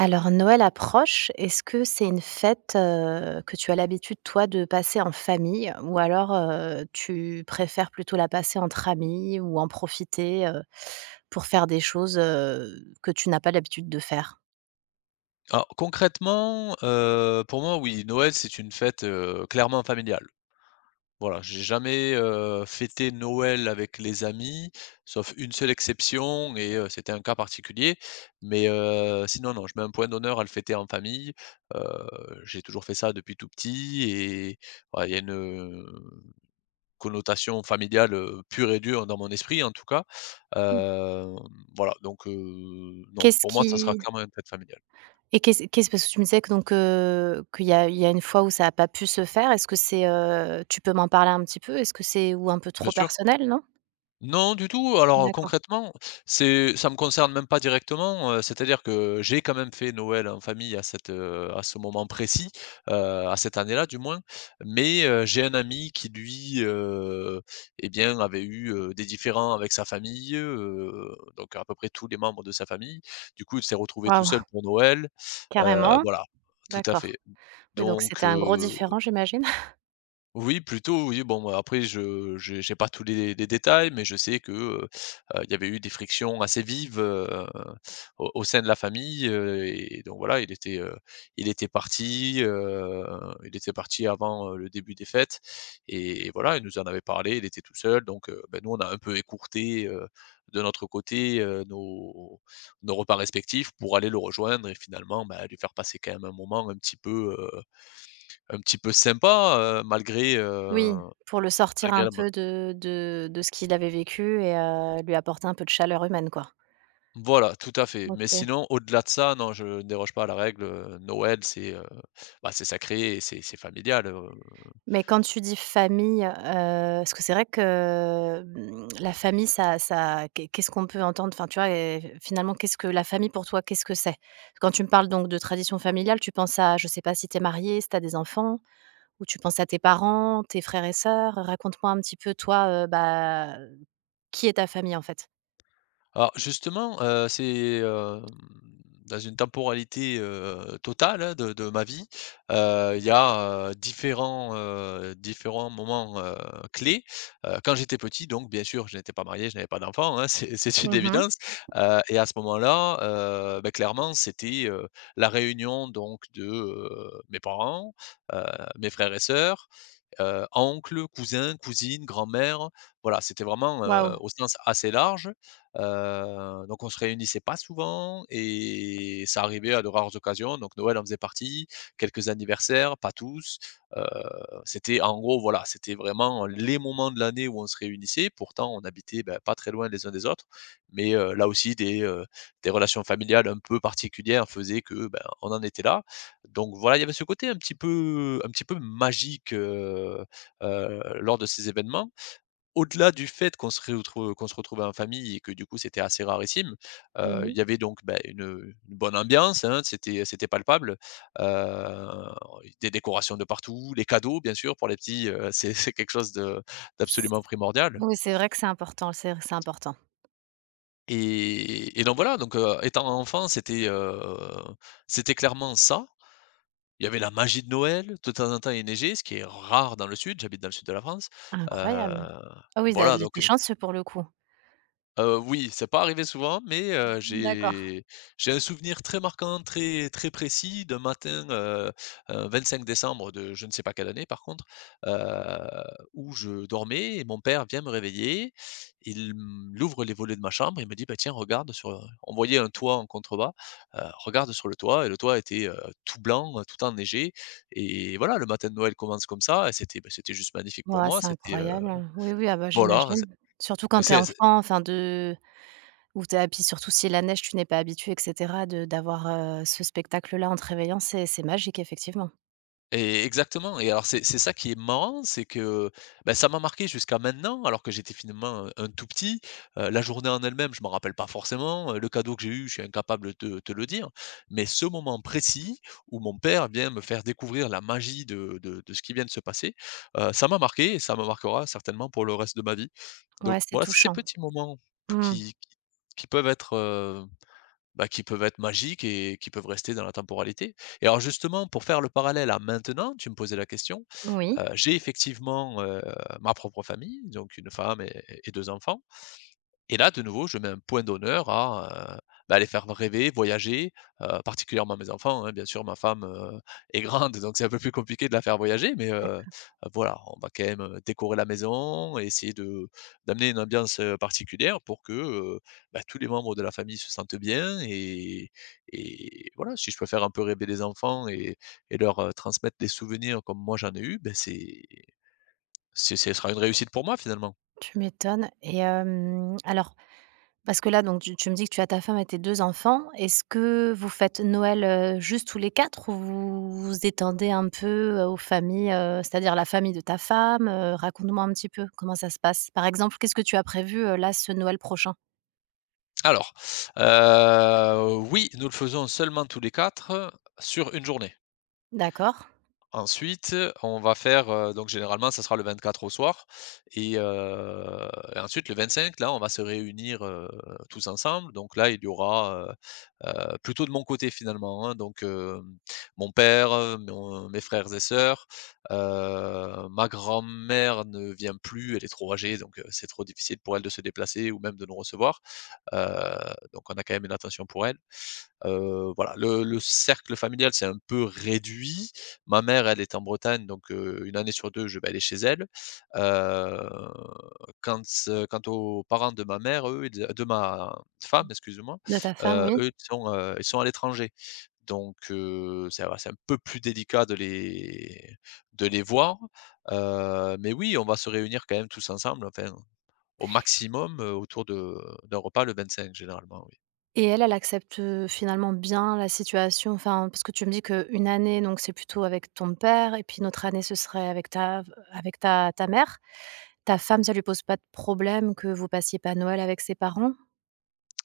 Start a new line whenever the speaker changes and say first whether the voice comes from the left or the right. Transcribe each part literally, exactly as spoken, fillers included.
right: Alors Noël approche, est-ce que c'est une fête, heu, que tu as l'habitude toi de passer en famille ou alors, heu, tu préfères plutôt la passer entre amis ou en profiter, heu, pour faire des choses, heu, que tu n'as pas l'habitude de faire?
left: Alors concrètement, heu, pour moi, oui, Noël, c'est une fête, heu, clairement familiale. Voilà, j'ai jamais, heu, fêté Noël avec les amis, sauf une seule exception et heu, c'était un cas particulier. Mais heu, sinon, non, je mets un point d'honneur à le fêter en famille. Heu, j'ai toujours fait ça depuis tout petit et ouais, il y a une, heu, connotation familiale, heu, pure et dure dans mon esprit, en tout cas.
right: Mmh.
left: Hem, voilà, donc heu, non,
right: Qu'est-ce
left: pour moi, ça sera
right: qui
left: clairement une fête familiale.
right: Et qu'est-ce qu'est-ce parce que tu me disais que donc, heu, qu'il y a il y a une fois où ça a pas pu se faire. Est-ce que c'est, heu tu peux m'en parler un petit peu? Est-ce que c'est ou un peu
left: Bien
right: trop
left: sûr.
right: personnel, non?
left: Non, du tout. Alors,
right: D'accord.
left: concrètement, c'est ça me concerne même pas directement, heu, c'est-à-dire que j'ai quand même fait Noël en famille à cette, heu, à ce moment précis, heu, à cette année-là du moins, mais heu, j'ai un ami qui lui, heu, et bien, avait eu, heu, des différends avec sa famille, heu, donc à peu près tous les membres de sa famille. Du coup, il s'est retrouvé tout
right: Waouh!
left: seul pour Noël, heu,
right: Carrément?
left: voilà, tout à
right: D'accord.
left: fait.
right: Oui, donc
left: Donc
right: c'était un gros
left: heu
right: différent, j'imagine?
left: oui, plutôt, oui, bon, moi, après je j'ai j'ai pas tous les les détails, mais je sais que, heu heu, il y avait eu des frictions assez vives, heu, au au sein de la famille, heu et donc voilà, il était, heu, il était parti, heu, il était parti avant, heu, le début des fêtes et et voilà, il nous en avait parlé, il était tout seul donc heu, bah, nous, on a un peu écourté, heu, de notre côté, heu, nos nos repas respectifs pour aller le rejoindre et finalement, bah, lui faire passer quand même un moment un petit peu, heu un petit peu sympa, heu, malgré,
right: Oui,
left: heu,
right: pour le sortir
left: malgré
right: un
left: la mo
right: peu de de de ce qu'il avait vécu et heu, lui apporter un peu de chaleur humaine, quoi.
left: voilà, tout à fait. Mais
right: OK.
left: sinon, au-delà de ça, non, je ne déroge pas à la règle, heu, Noël, c'est, heu, bah, c'est sacré et c'est c'est familial, heu
right: Mais quand tu dis famille, heu, parce que c'est vrai que, mmh, la famille, ça ça qu'est qu'est-ce qu'on peut entendre? Enfin, tu vois, et finalement, qu'est-ce que la famille pour toi, qu'est-ce que c'est? Quand tu me parles donc de tradition familiale, tu penses à, je sais pas, si tu es marié, si tu as des enfants, ou tu penses à tes parents, tes frères et sœurs? Raconte-moi un petit peu toi, heu, bah, qui est ta famille, en fait?
left: Alors justement, heu, c'est, hem, dans une temporalité, heu, totale, hein, de de ma vie, heu, il y a, heu, différents, heu, différents moments, heu, clés. Heu, quand j'étais petit donc bien sûr, je n'étais pas marié, je n'avais pas d'enfant, hein, c'est c'est une
right: Mmh.
left: évidence, heu et à ce moment-là, heu, bah, clairement, c'était, heu, la réunion donc de, heu, mes parents, heu, mes frères et sœurs, Heu, oncle, cousin, cousine, grand-mère, voilà, c'était vraiment,
right: Waouh!
left: heu, au sens assez large. Heu, donc on se réunissait pas souvent et ça arrivait à de rares occasions, donc Noël en faisait partie, quelques anniversaires, pas tous. Heu, c'était en gros, voilà, c'était vraiment les moments de l'année où on se réunissait. Pourtant on habitait, bah, pas très loin les uns des autres, mais heu, là aussi des, heu, des relations familiales un peu particulières faisaient que, ben, on en était là. Donc voilà, il y avait ce côté un petit peu un petit peu magique, heu heu, lors de ces événements. Au-delà du fait qu'on se retrouve qu'on se retrouvait en famille et que du coup c'était assez rarissime, heu, il
right: Mmh.
left: y avait donc, bah, une, une bonne ambiance, hein, c'était c'était palpable. Heu, des décorations de partout, les cadeaux bien sûr pour les petits, heu, c'est c'est quelque chose de
right: S
left: d'absolument primordial
right: Oui, c'est vrai que c'est important, c'est c'est important.
left: et et donc voilà, donc, heu, étant enfant, c'était, heu, c'était clairement ça. Il y avait la magie de Noël, de temps en temps il neigeait, ce qui est rare dans le sud, j'habite dans le sud de la France,
right: Incroyable.
left: heu,
right: Ah oui, da
left: voilà
right: tu
left: donc,
right: chanceux pour le coup.
left: Heu, oui, c'est pas arrivé souvent, mais heu,
right: D'accord.
left: j'ai j'ai un souvenir très marquant, très très précis d'un matin, heu, un vingt-cinq décembre de je ne sais pas quelle année par contre, heu, où je dormais et mon père vient me réveiller. Il mmh, il ouvre les volets de ma chambre, il me dit : « Bah, tiens regarde sur, heu» on voyait un toit en contrebas, heu: Regarde sur le toit » et le toit était, heu, tout blanc, heu, tout enneigé et voilà, le matin de Noël commence comme ça et c'était, bah, c'était juste magnifique pour
right: Ouais,
left: moi,
right: c'est
left: c'était, heu
right: incroyable. Oui, oui, ah bah,
left: voilà,
right: j'imagine.
left: c'est
right: Surtout quand
left: donc
right: t'es
left: c'est
right: enfant, enfin de ou t'es es ah puis surtout si la neige, tu n'es pas habitué et cetera, de d'avoir, heu, ce spectacle-là en te réveillant, c'est c'est magique effectivement.
left: Et exactement et alors c'est c'est ça qui est marrant, c'est que, bah, ça m'a marqué jusqu'à maintenant alors que j'étais finalement, heu, un tout petit. Heu, la journée en elle-même, je m'en rappelle pas forcément, heu, le cadeau que j'ai eu, je suis incapable de te te le dire. Mais ce moment précis où mon père vient me faire découvrir la magie de de de ce qui vient de se passer, heu, ça m'a marqué et ça me marquera certainement pour le reste de ma vie.
right: Ouais,
left: Donc
right: c'est
left: voilà, c'est ces
right: touchant.
left: petits moments p
right: Mmh.
left: qui qui peuvent être, heu, bah, qui peuvent être magiques et qui peuvent rester dans la temporalité. Et alors justement, pour faire le parallèle à maintenant, tu me posais la question,
right: Oui,
left: heu, j'ai effectivement, heu, ma propre famille, donc une femme et et deux enfants. Et là, de nouveau, je mets un point d'honneur à, heu, bah, les faire rêver, voyager, heu, particulièrement mes enfants, hein, bien sûr, ma femme, heu, est grande, donc c'est un peu plus compliqué de la faire voyager, mais heu, voilà, on va quand même, heu, décorer la maison, et essayer de d'amener une ambiance, heu, particulière pour que, heu, bah, tous les membres de la famille se sentent bien et et voilà, si je peux faire un peu rêver les enfants et et leur, heu, transmettre des souvenirs comme moi j'en ai eu, ben c'est c'est ce sera une réussite pour moi, finalement.
right: tu m'étonnes et, hem, alors. Parce que là, donc tu tu me dis que tu as ta femme et tes deux enfants. Est-ce que vous faites Noël, heu, juste tous les quatre, ou vous vous étendez un peu, heu, aux familles, heu, c'est-à-dire la famille de ta femme? Heu, raconte-moi un petit peu comment ça se passe? Par exemple, qu'est-ce que tu as prévu, heu, là, ce Noël prochain?
left: Alors, heu, oui, nous le faisons seulement tous les quatre sur une journée.
right: D'accord.
left: Ensuite, on va faire, heu, donc généralement, ça sera le vingt-quatre au soir et heu et ensuite le vingt-cinq, là, on va se réunir, heu, tous ensemble. Donc là, il y aura, heu heu, plutôt de mon côté, finalement, hein, donc hem, mon père, heu, mon mes frères et sœurs, heu, ma grand-mère ne vient plus, elle est trop âgée, donc heu, c'est trop difficile pour elle de se déplacer ou même de nous recevoir. Heu, donc on a quand même une attention pour elle. Heu, voilà, le le cercle familial c'est un peu réduit. Ma mère, elle est en Bretagne, donc heu, une année sur deux, je vais aller chez elle. Heu, quant ce quant aux parents de ma mère, eux, ils de ma femme, excusez moi
right: De ta femme,
left: heu,
right: oui.
left: eux, ils sont, heu, ils sont à l'étranger. Donc heu, c'est voilà, c'est un peu plus délicat de les de les voir. Heu, mais oui, on va se réunir quand même tous ensemble, enfin, au maximum, heu, autour de d'un repas le vingt-cinq généralement, oui.
right: Et elle, elle accepte, heu, finalement bien la situation? Enfin, parce que tu me dis qu'une année, donc c'est plutôt avec ton père, et puis une autre année, ce serait avec ta avec ta ta mère. Ta femme, ça lui pose pas de problème que vous passiez pas Noël avec ses parents?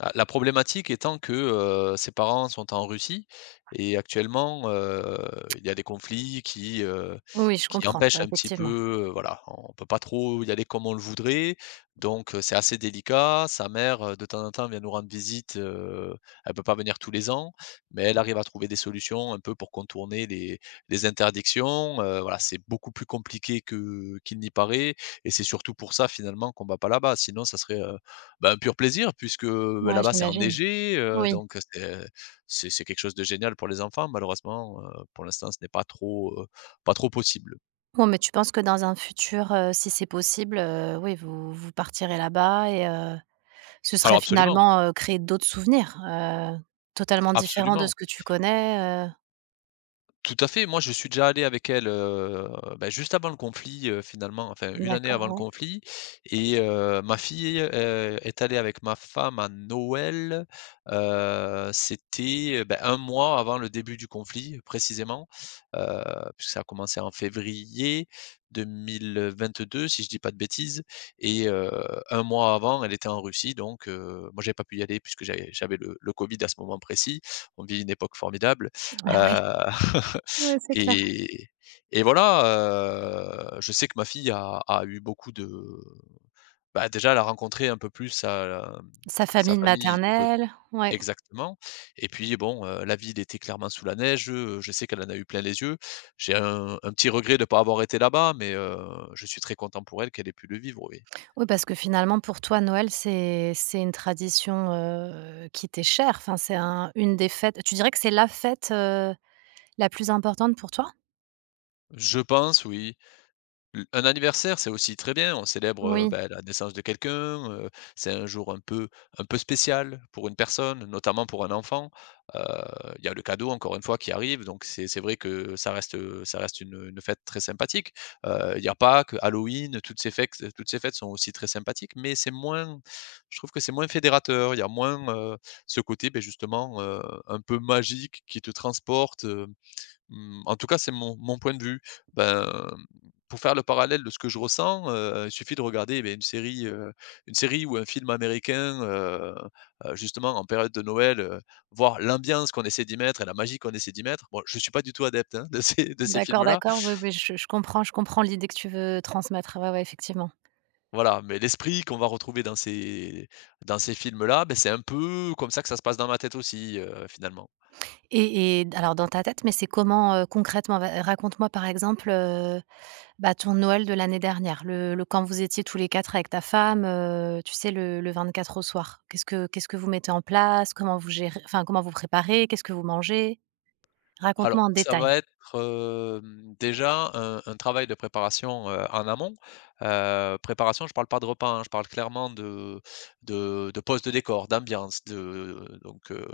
left: Ah, la problématique étant que, heu, ses parents sont en Russie et actuellement, heu, il y a des conflits qui, heu,
right: Oui, je
left: qui
right: comprends, là,
left: empêchent un petit
right: effectivement.
left: peu, heu, voilà, on peut pas trop y aller comme on le voudrait, donc heu, c'est assez délicat. Sa mère, heu, de temps en temps vient nous rendre visite, heu, elle peut pas venir tous les ans, mais elle arrive à trouver des solutions un peu pour contourner les les interdictions, heu, voilà, c'est beaucoup plus compliqué que qu'il n'y paraît et c'est surtout pour ça finalement qu'on va pas là-bas, sinon ça serait, bah, un pur plaisir puisque, bah,
right: Ouais,
left: là-bas, c'est
right: j'imagine.
left: enneigé, heu,
right: Oui.
left: donc c'est c'est c'est quelque chose de génial pour les enfants. Malheureusement, heu, pour l'instant, ce n'est pas trop, heu, pas trop possible.
right: Bon, mais tu penses que dans un futur, heu, si c'est possible, heu, oui, vous vous partirez là-bas et heu, ce
left: Alors
right: serait
left: absolument,
right: finalement, heu, créer d'autres souvenirs, heu, totalement différents de ce
left: absolument.
right: que tu connais, heu?
left: Tout à fait, moi je suis déjà allé avec elle, heu, bah, juste avant le conflit, heu, finalement, enfin une année avant
right: D'accord,
left: le
right: oui.
left: conflit et heu, ma fille, heu, est allée avec ma femme à Noël, heu, c'était, bah, un mois avant le début du conflit précisément, heu, puisque ça a commencé en février deux mille vingt-deux si je dis pas de bêtises et heu, un mois avant elle était en Russie donc heu, moi j'avais pas pu y aller puisque j'avais j'avais le le covid à ce moment précis. On vit une époque formidable Heu,
right: Ah oui. Ouais, c'est clair.
left: et et voilà, heu, je sais que ma fille a a eu beaucoup de bah, déjà, elle a rencontré un peu plus sa,
right: Sa
left: sa
right: famille de
left: famille du cô
right: maternelle, ouais.
left: exactement et puis bon, heu, la ville était clairement sous la neige, heu, je sais qu'elle en a eu plein les yeux. J'ai un un petit regret de ne pas avoir été là-bas, mais heu, je suis très content pour elle qu'elle ait pu le vivre, oui.
right: Oui, parce que finalement, pour toi, Noël, c'est c'est une tradition, heu, qui t'est chère. Enfin, c'est un une des fêtes, tu dirais que c'est la fête, heu, la plus importante pour toi?
left: Je pense, oui. L Un anniversaire, c'est aussi très bien. On célèbre, heu,
right: Oui,
left: bah, la naissance de quelqu'un, heu, c'est un jour un peu un peu spécial pour une personne, notamment pour un enfant. Heu, il y a le cadeau encore une fois qui arrive, donc c'est c'est vrai que ça reste, heu, ça reste une, une fête très sympathique. Heu, il y a Pâques, Halloween, toutes ces fêtes, toutes ces fêtes sont aussi très sympathiques, mais c'est moins je trouve que c'est moins fédérateur. Il y a moins, heu, ce côté, beh, justement, heu, un peu magique qui te transporte, heu Mmh, En tout cas, c'est mon mon point de vue. Ben, pour faire le parallèle de ce que je ressens, heu, il suffit de regarder, beh, une série, heu, une série ou un film américain, heu heu, justement en période de Noël, heu, voir l'ambiance qu'on essaie d'y mettre et la magie qu'on essaie d'y mettre. Bon, je suis pas du tout adepte, hein, de ces de ces
right: d'accord,
left: films-là.
right: d'accord. Oui, oui, je je comprends je comprends l'idée que tu veux transmettre. Ouais, ouais, effectivement.
left: Voilà, mais l'esprit qu'on va retrouver dans ces dans ces films-là, beh, c'est un peu comme ça que ça se passe dans ma tête aussi, heu, finalement.
right: Et et alors dans ta tête, mais c'est comment, heu, concrètement? Va Raconte-moi, par exemple, bah, ton Noël de l'année dernière, le le quand vous étiez tous les quatre avec ta femme, heu, tu sais, le le vingt-quatre au soir. Qu'est-ce que qu'est-ce que vous mettez en place? Comment vous gérez, enfin, comment vous préparez? Qu'est-ce que vous mangez? Raconte-moi
left: Alors,
right: en
left: ça
right: détail.
left: va être, hem, déjà un un travail de préparation, heu, en amont. Heu, préparation, je parle pas de repas, hein, je parle clairement de de de pose de décor, d'ambiance, de donc heu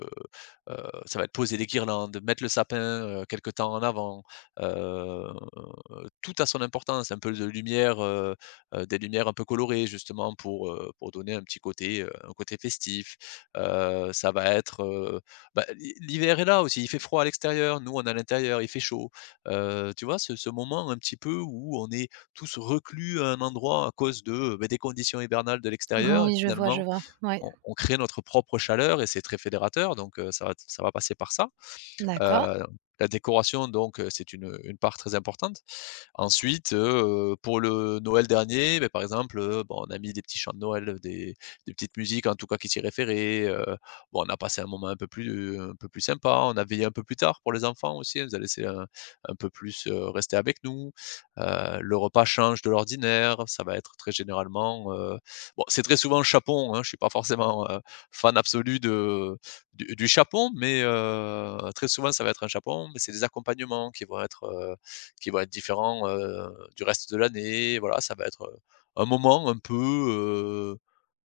left: heu, ça va être poser des guirlandes, mettre le sapin, heu, quelque temps en avant. heu heu, Tout a son importance, un peu de lumière, heu heu, des lumières un peu colorées justement pour, heu, pour donner un petit côté, heu, un côté festif. Heu, ça va être, heu, bah, l'hi l'hiver est là aussi, il fait froid à l'extérieur, nous on est à l'intérieur, il fait chaud. Heu, tu vois, ce ce moment un petit peu où on est tous reclus à un endroit à cause de, beh, des conditions hivernales de l'extérieur et
right: Oui, je vois, je
left: finalement
right: vois. Oui,
left: on on crée notre propre chaleur et c'est très fédérateur donc heu, ça va ça va passer par ça.
right: d'accord.
left: Heu, la décoration donc heu, c'est une, une part très importante. Ensuite, heu, pour le Noël dernier, beh, par exemple, heu, bon, on a mis des petits chants de Noël, heu, des des petites musiques en tout cas qui s'y référaient, heu, bon, on a passé un moment un peu plus un peu plus sympa. On a veillé un peu plus tard pour les enfants aussi, on les a laissés un un peu plus, heu, rester avec nous. Heu, le repas change de l'ordinaire, ça va être très généralement, heu, bon, c'est très souvent le chapon, hein. Je suis pas forcément, heu, fan absolu de du du chapon, mais heu, très souvent ça va être un chapon, mais c'est des accompagnements qui vont être, heu qui vont être différents, heu, du reste de l'année. Voilà, ça va être un moment un peu, heu,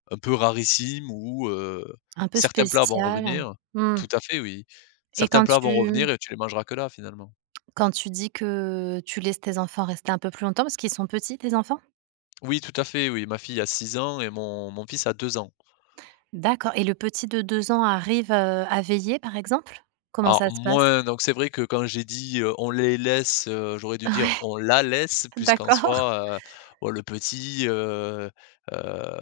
left: un peu rarissime où, heu,
right: Un peu
left: certains plats vont
right: spécial.
left: revenir.
right: Mmh
left: Tout à fait, oui.
right: et
left: Certains
right: quand
left: plats vont
right: tu
left: revenir et tu les mangeras que là, finalement.
right: quand tu dis que tu laisses tes enfants rester un peu plus longtemps parce qu'ils sont petits, tes enfants?
left: Oui, tout à fait, oui. Ma fille a six ans et mon mon fils a deux ans.
right: D'accord, et le petit de deux ans arrive, heu, à veiller, par exemple? Comment ça
left: Alors
right: se passe?
left: moins donc c'est vrai que quand j'ai, dit, heu: On les laisse », heu, j'aurais dû dire : «
right: Ouais,
left: On la laisse » puisqu'en
right: d'accord.
left: soi, heu, bon le petit, heu heu,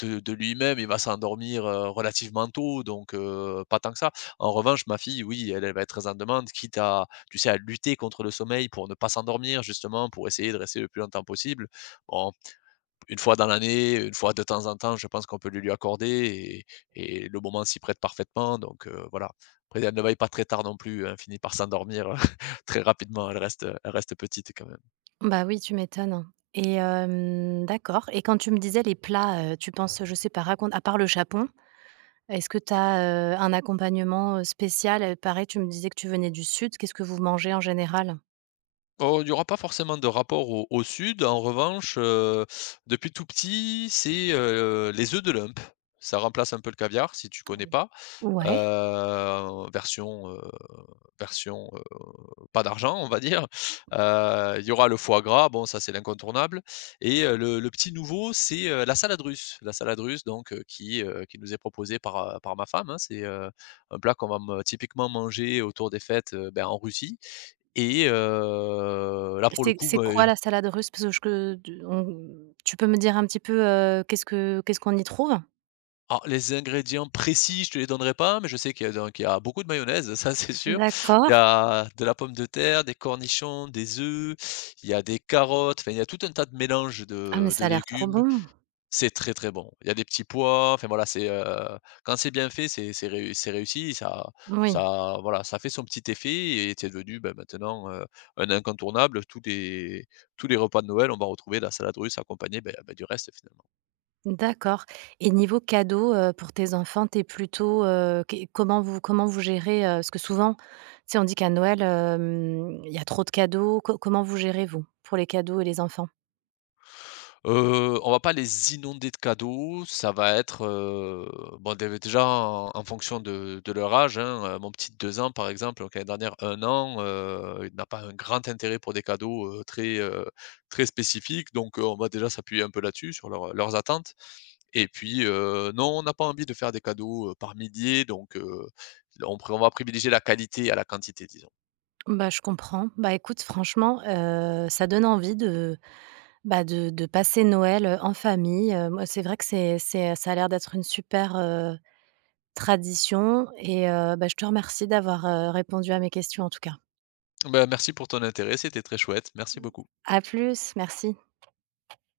left: de de lui-même, il va s'endormir, heu, relativement tôt donc heu, pas tant que ça. En revanche, ma fille, oui, elle, elle va être très en demande, quitte à, tu sais, à lutter contre le sommeil pour ne pas s'endormir justement, pour essayer de rester le plus longtemps possible. Bon une fois dans l'année, une fois de temps en temps, je pense qu'on peut le lui accorder et et le moment s'y prête parfaitement donc heu, voilà. Après elle ne veille pas très tard non plus, hein, finit par s'endormir, très rapidement, elle reste, elle reste petite quand même.
right: Bah oui, tu m'étonnes, et, hem, d'accord, et quand tu me disais les plats, heu, tu penses, je sais pas, raconte, à part le chapon, est-ce que tu as un accompagnement, heu, spécial? Heu, pareil, tu me disais que tu venais du sud, qu'est-ce que vous mangez en général?
left: Oh, il n'y aura pas forcément de rapport au au sud. En revanche, heu, depuis tout petit, c'est, heu, les œufs de lump. Ça remplace un peu le caviar si tu connais pas.
right: Ouais,
left: heu, version, heu, Version, heu, pas d'argent, on va dire. Heu, il y aura le foie gras, bon ça c'est l'incontournable et heu, le le petit nouveau, c'est, heu, la salade russe. La salade russe donc heu, qui, heu, qui nous est proposée par, heu, par ma femme, hein. C'est, heu, un plat qu'on va me typiquement manger autour des fêtes, heu, ben en Russie et heu, là pour le
right: c'est
left: coup,
right: c'est quoi,
left: beh.
right: la salade russe? Parce que je que de on tu peux me dire un petit peu, heu, qu'est-ce que qu'est-ce qu'on y trouve?
left: Alors, les ingrédients précis, je te les donnerai pas, mais je sais qu'il y a donc il y a beaucoup de mayonnaise, ça c'est sûr. Il y
right: D'accord.
left: a de la pomme de terre, des cornichons, des œufs, il y a des carottes, enfin il y a tout un tas de mélanges
right: Ah mais
left: de de
right: ça a l'air trop
left: légumes.
right: bon.
left: C'est très, très bon. Il y a des petits pois, enfin voilà, c'est, heu, quand c'est bien fait, c'est c'est réu c'est réussi. ça
right: Oui.
left: ça voilà, ça fait son petit effet et c'est devenu, ben, maintenant, heu, un incontournable. Tous les tous les repas de Noël, on va retrouver la salade russe accompagnée, beh, beh, du reste, finalement.
right: D'accord, et niveau cadeau, heu, pour tes enfants, t'es plutôt, heu, qu comment vous comment vous gérez, heu, parce que souvent, tu sais, on dit qu'à Noël, hem, il y a trop de cadeaux. Co Comment vous gérez, vous, pour les cadeaux et les enfants?
left: Heu, on va pas les inonder de cadeaux, ça va être, heu, bon dé déjà en en fonction de de leur âge, hein, heu, mon petit de 2 ans par exemple, donc l'année dernière un an, heu, il n'a pas un grand intérêt pour des cadeaux, heu, très, heu, très spécifiques donc heu, on va déjà s'appuyer un peu là-dessus, sur leurs leurs attentes et puis, heu, non, on n'a pas envie de faire des cadeaux, heu, par milliers donc heu, on pré on va privilégier la qualité à la quantité, disons.
right: Bah, je comprends. Bah, écoute, franchement, heu, ça donne envie de, bah, de de passer Noël, heu, en famille, heu, moi, c'est vrai que c'est c'est ça a l'air d'être une super, heu, tradition, et heu, bah, je te remercie d'avoir, heu, répondu à mes questions, en tout cas.
left: Ben, merci pour ton intérêt, c'était très chouette, merci beaucoup.
right: À plus, merci.